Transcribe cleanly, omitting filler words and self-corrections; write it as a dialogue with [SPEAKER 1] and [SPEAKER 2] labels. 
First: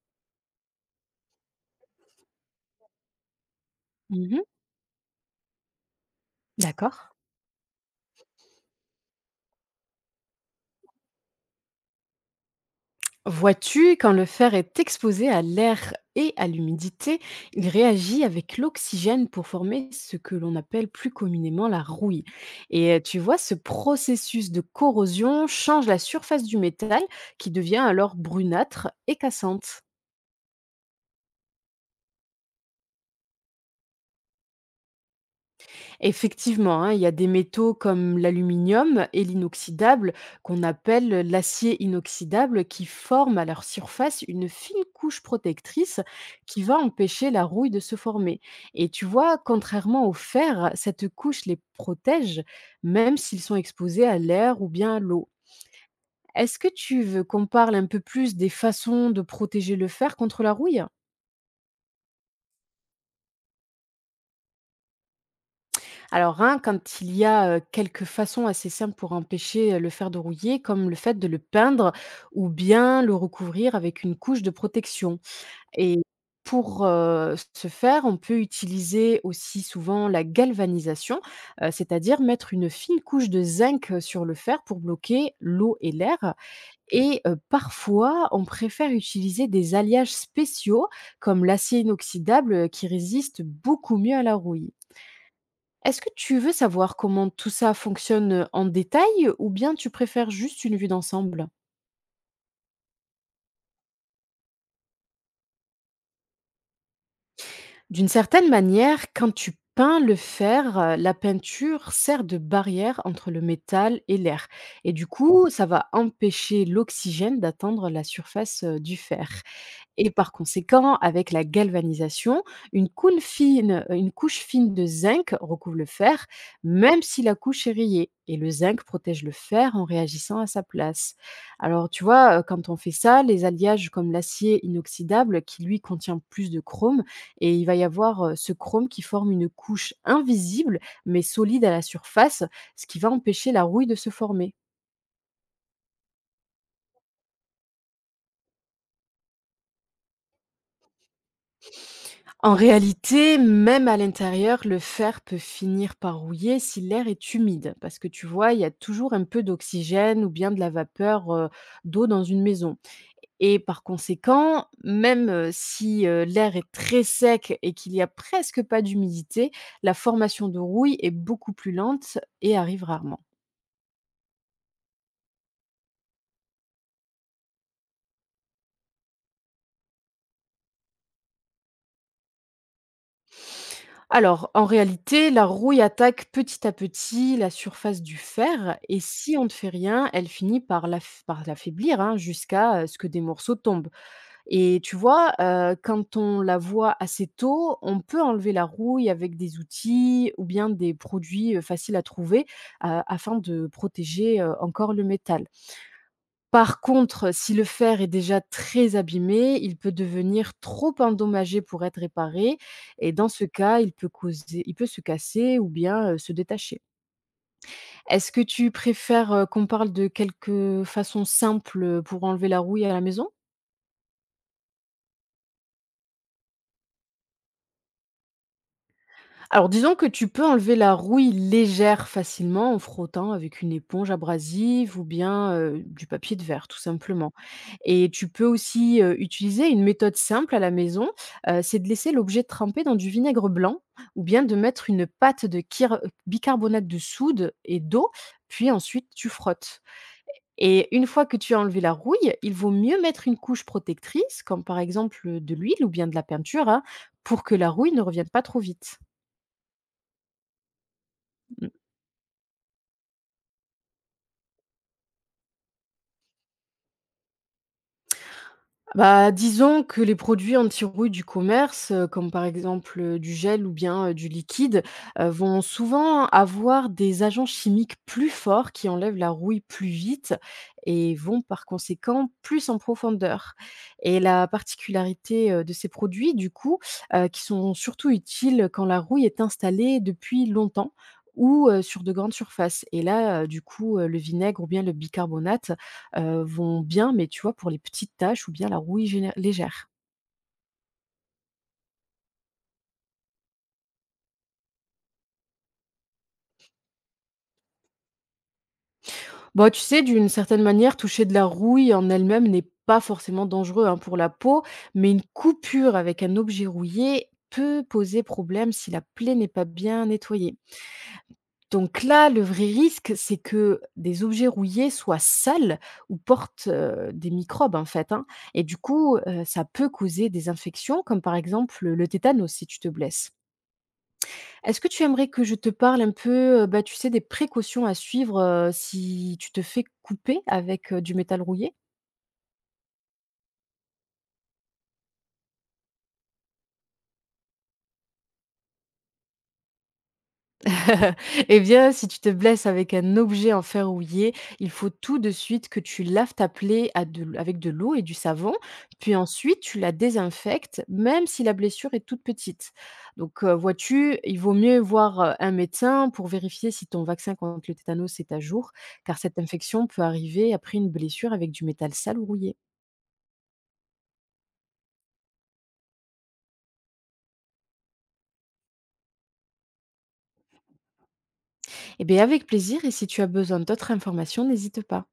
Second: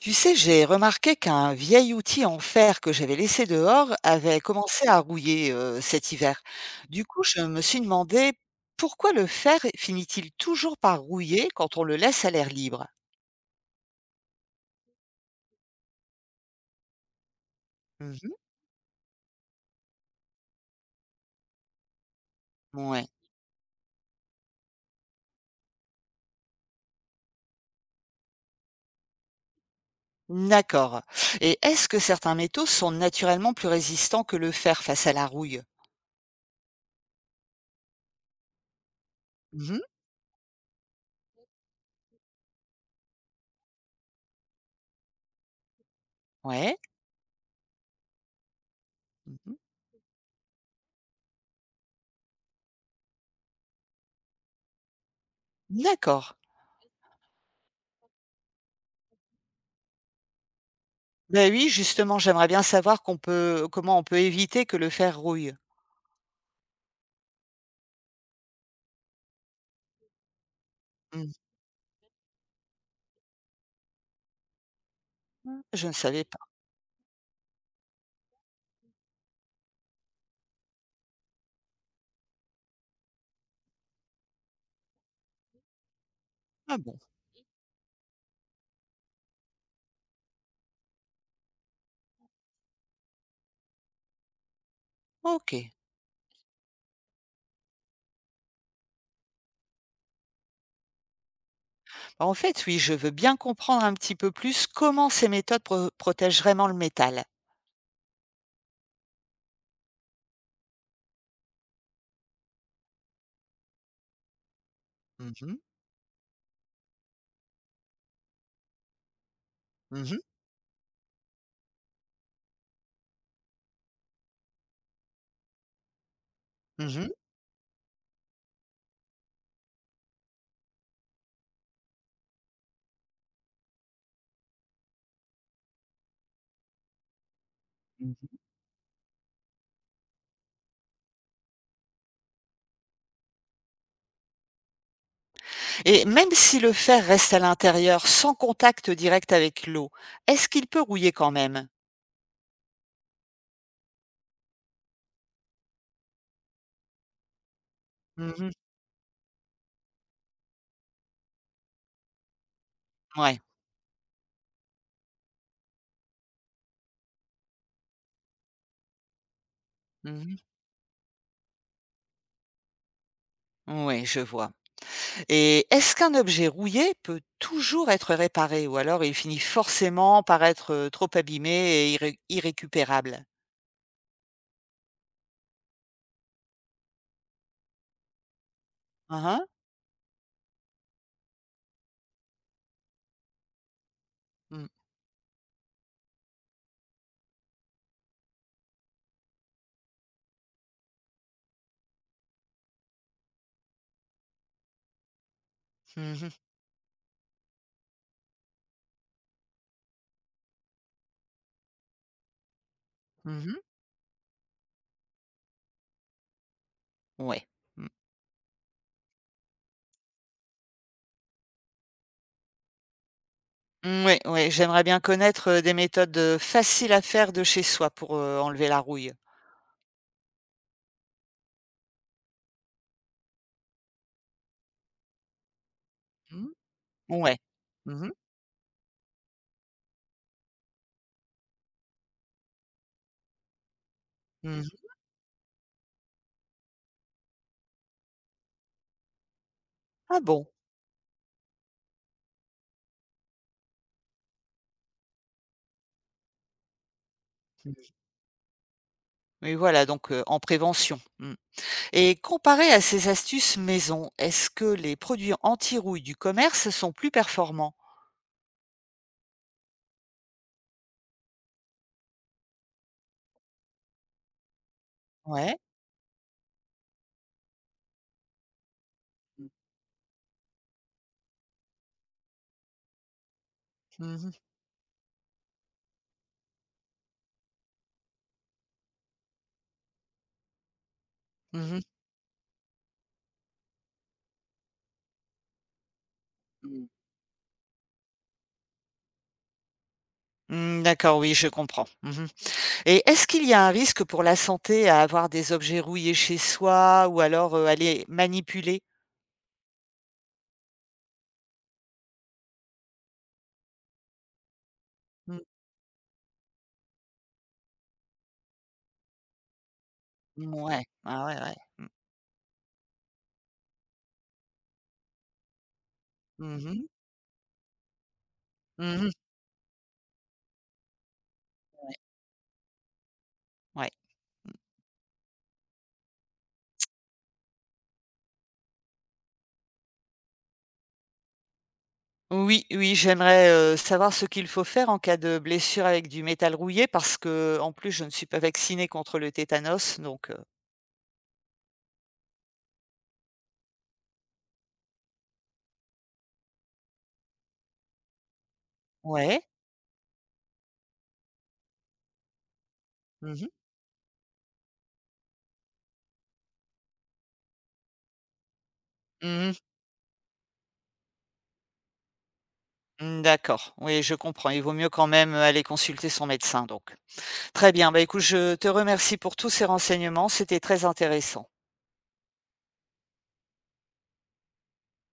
[SPEAKER 1] Tu sais, j'ai remarqué qu'un vieil outil en fer que j'avais laissé dehors avait
[SPEAKER 2] Mmh.
[SPEAKER 1] commencé à rouiller cet hiver.
[SPEAKER 2] D'accord.
[SPEAKER 1] Du coup, je me suis demandé pourquoi le fer finit-il toujours par rouiller quand on le laisse à l'air libre?
[SPEAKER 2] Vois-tu, quand le fer est exposé à l'air et à l'humidité, il réagit
[SPEAKER 1] Mhm.
[SPEAKER 2] avec l'oxygène pour former ce que l'on appelle plus communément la rouille.
[SPEAKER 1] Ouais.
[SPEAKER 2] Tu vois, ce processus de corrosion change la surface du métal qui devient alors brunâtre et cassante.
[SPEAKER 1] D'accord. Et est-ce que certains métaux sont naturellement plus résistants que le fer face à la rouille?
[SPEAKER 2] Effectivement, hein, il y a des métaux comme l'aluminium et
[SPEAKER 1] Mhm.
[SPEAKER 2] l'inoxydable qu'on appelle l'acier inoxydable qui forment à leur surface une fine couche protectrice qui va
[SPEAKER 1] Ouais.
[SPEAKER 2] empêcher la rouille de se former. Et tu vois,
[SPEAKER 1] Mhm.
[SPEAKER 2] contrairement au fer, cette couche les protège même s'ils sont exposés à l'air ou bien à l'eau.
[SPEAKER 1] D'accord.
[SPEAKER 2] Est-ce que tu veux qu'on parle un peu plus des façons de protéger le fer contre la rouille?
[SPEAKER 1] Ben oui, justement, j'aimerais bien savoir qu'on peut, comment on peut éviter que le fer rouille.
[SPEAKER 2] Alors, hein, quand il y a quelques façons assez simples pour empêcher le fer de rouiller, comme le fait de
[SPEAKER 1] Mhm.
[SPEAKER 2] le peindre ou bien le recouvrir avec une couche de protection.
[SPEAKER 1] Je ne
[SPEAKER 2] Et
[SPEAKER 1] savais pas.
[SPEAKER 2] pour ce faire, on peut utiliser aussi souvent la galvanisation, c'est-à-dire mettre une fine couche de zinc sur le fer pour bloquer l'eau et l'air.
[SPEAKER 1] Ah bon,
[SPEAKER 2] Et parfois, on préfère utiliser des alliages spéciaux comme l'acier inoxydable qui résiste beaucoup mieux à la rouille.
[SPEAKER 1] ok.
[SPEAKER 2] Est-ce que tu veux savoir comment tout ça fonctionne en détail ou bien tu préfères juste une vue d'ensemble?
[SPEAKER 1] En fait, oui, je veux bien comprendre un petit peu plus comment ces protègent vraiment le métal.
[SPEAKER 2] D'une certaine manière, quand tu peins le fer, la peinture sert de barrière entre le métal et l'air. Et du coup,
[SPEAKER 1] Mhm,
[SPEAKER 2] ça va empêcher l'oxygène d'atteindre la surface du fer. Et
[SPEAKER 1] mhm,
[SPEAKER 2] par conséquent, avec la galvanisation, une couche fine de zinc recouvre le fer, même
[SPEAKER 1] mhm.
[SPEAKER 2] si la couche est rayée et le zinc protège le fer en réagissant à sa place. Alors tu vois, quand on fait ça, les alliages comme l'acier inoxydable qui lui contient plus de chrome et il va y avoir,
[SPEAKER 1] Mhm.
[SPEAKER 2] ce chrome qui forme une couche invisible mais solide à la surface, ce qui va empêcher la rouille de se former.
[SPEAKER 1] Et même si le fer reste à l'intérieur sans contact direct avec l'eau, est-ce qu'il peut rouiller quand même?
[SPEAKER 2] En réalité, même à l'intérieur, le fer peut finir par rouiller si l'air est humide, parce que tu
[SPEAKER 1] Mhm,
[SPEAKER 2] vois, il y a toujours un peu d'oxygène ou bien de la vapeur d'eau dans une maison.
[SPEAKER 1] ouais.
[SPEAKER 2] Et par conséquent, même si l'air est très sec et qu'il n'y a presque pas d'humidité, la
[SPEAKER 1] Mhm,
[SPEAKER 2] formation de rouille est beaucoup plus lente et arrive rarement.
[SPEAKER 1] ouais, je vois. Et est-ce qu'un objet rouillé peut toujours être réparé ou alors il finit forcément par être trop abîmé et irrécupérable?
[SPEAKER 2] Alors, en réalité, la rouille attaque petit à petit la surface du fer et si on
[SPEAKER 1] Uhum,
[SPEAKER 2] ne fait rien, elle finit par l'affaiblir, hein, jusqu'à ce que des morceaux tombent.
[SPEAKER 1] mm,
[SPEAKER 2] Et tu vois, quand on la voit assez tôt, on peut enlever la rouille avec des outils ou bien des produits faciles à trouver afin de protéger encore le métal.
[SPEAKER 1] mhm,
[SPEAKER 2] Par contre, si le fer est déjà très abîmé, il peut devenir trop endommagé pour être réparé et dans ce
[SPEAKER 1] mhm,
[SPEAKER 2] cas, il peut se casser ou bien, se détacher.
[SPEAKER 1] ouais.
[SPEAKER 2] Est-ce que tu préfères, qu'on parle de quelques façons simples pour enlever la rouille à la maison?
[SPEAKER 1] Oui, oui, j'aimerais, bien connaître, des méthodes, faciles à faire de chez soi pour, enlever la rouille.
[SPEAKER 2] Alors disons que tu peux enlever la rouille légère facilement en frottant avec une éponge abrasive ou bien, du papier de
[SPEAKER 1] Mmh.
[SPEAKER 2] verre tout simplement.
[SPEAKER 1] Ouais. Mmh
[SPEAKER 2] Et
[SPEAKER 1] mh.
[SPEAKER 2] tu peux aussi, utiliser une méthode simple à la maison, c'est de laisser l'objet tremper dans du vinaigre blanc ou bien de
[SPEAKER 1] Mmh.
[SPEAKER 2] mettre une pâte de kir bicarbonate de soude et d'eau, puis ensuite tu frottes.
[SPEAKER 1] Ah bon?
[SPEAKER 2] Et une fois que tu as enlevé la rouille, il vaut mieux mettre une couche protectrice, comme par exemple, de l'huile ou bien de la peinture, hein, pour que la
[SPEAKER 1] Mmh.
[SPEAKER 2] rouille ne revienne pas trop vite.
[SPEAKER 1] Oui voilà donc, en prévention. Mmh, et comparé à ces astuces maison, est-ce que les produits anti-rouille du commerce sont plus performants?
[SPEAKER 2] Bah, disons que les produits anti-rouille du commerce, comme par exemple, du gel ou bien, du liquide,
[SPEAKER 1] Ouais.
[SPEAKER 2] vont souvent avoir des agents chimiques plus forts qui enlèvent la
[SPEAKER 1] Mmh.
[SPEAKER 2] rouille plus vite et vont par conséquent plus en profondeur
[SPEAKER 1] Mmh
[SPEAKER 2] et
[SPEAKER 1] mh.
[SPEAKER 2] la particularité, de ces produits du coup, qui sont surtout utiles quand la rouille est installée depuis longtemps ou,
[SPEAKER 1] Mmh.
[SPEAKER 2] sur de grandes surfaces et là, du coup, le vinaigre ou bien le bicarbonate vont
[SPEAKER 1] Mmh.
[SPEAKER 2] bien, mais tu vois, pour les petites tâches ou bien la rouille géné légère.
[SPEAKER 1] Mmh, d'accord, oui, je comprends. Mmh, et est-ce qu'il y a un risque pour la santé à avoir des objets rouillés chez soi ou alors, à les manipuler?
[SPEAKER 2] Bon, tu sais, d'une certaine manière, toucher de la rouille en elle-même n'est pas forcément dangereux, hein, pour la peau, mais une
[SPEAKER 1] Mmh.
[SPEAKER 2] coupure avec un objet rouillé peut poser problème si la plaie n'est pas bien nettoyée.
[SPEAKER 1] Mouais. Ah ouais, ouais. Mmh.
[SPEAKER 2] Donc là, le vrai risque, c'est que des objets rouillés soient sales ou
[SPEAKER 1] Mmh
[SPEAKER 2] portent,
[SPEAKER 1] mh.
[SPEAKER 2] des microbes, en fait, hein, et du
[SPEAKER 1] Mmh.
[SPEAKER 2] coup, ça peut causer des infections comme, par exemple, le tétanos si tu te blesses.
[SPEAKER 1] Ouais.
[SPEAKER 2] Est-ce que tu aimerais que je te parle un peu, bah, tu sais, des précautions à suivre, si tu te fais couper avec, du métal rouillé?
[SPEAKER 1] Oui, oui, j'aimerais, savoir ce qu'il faut faire en cas de blessure avec du métal rouillé parce que en plus je ne suis pas vaccinée contre le tétanos donc
[SPEAKER 2] Eh bien, si tu te blesses avec un objet en fer rouillé, il faut tout de suite que tu laves ta plaie à de l avec de l'eau et du savon, puis
[SPEAKER 1] ouais.
[SPEAKER 2] ensuite tu la désinfectes, même si la blessure est toute petite.
[SPEAKER 1] Mmh
[SPEAKER 2] Donc,
[SPEAKER 1] mh.
[SPEAKER 2] vois-tu, il vaut mieux voir, un médecin pour vérifier si ton vaccin contre le tétanos est à jour, car cette
[SPEAKER 1] Mmh.
[SPEAKER 2] infection peut arriver après une blessure avec du métal sale ou rouillé.
[SPEAKER 1] Mmh, d'accord. Oui, je comprends. Il vaut mieux quand même aller consulter son médecin donc. Très bien, bah, écoute, je te remercie pour tous ces renseignements, c'était très intéressant.
[SPEAKER 2] Eh bien, avec plaisir, et si tu as besoin d'autres informations, n'hésite pas.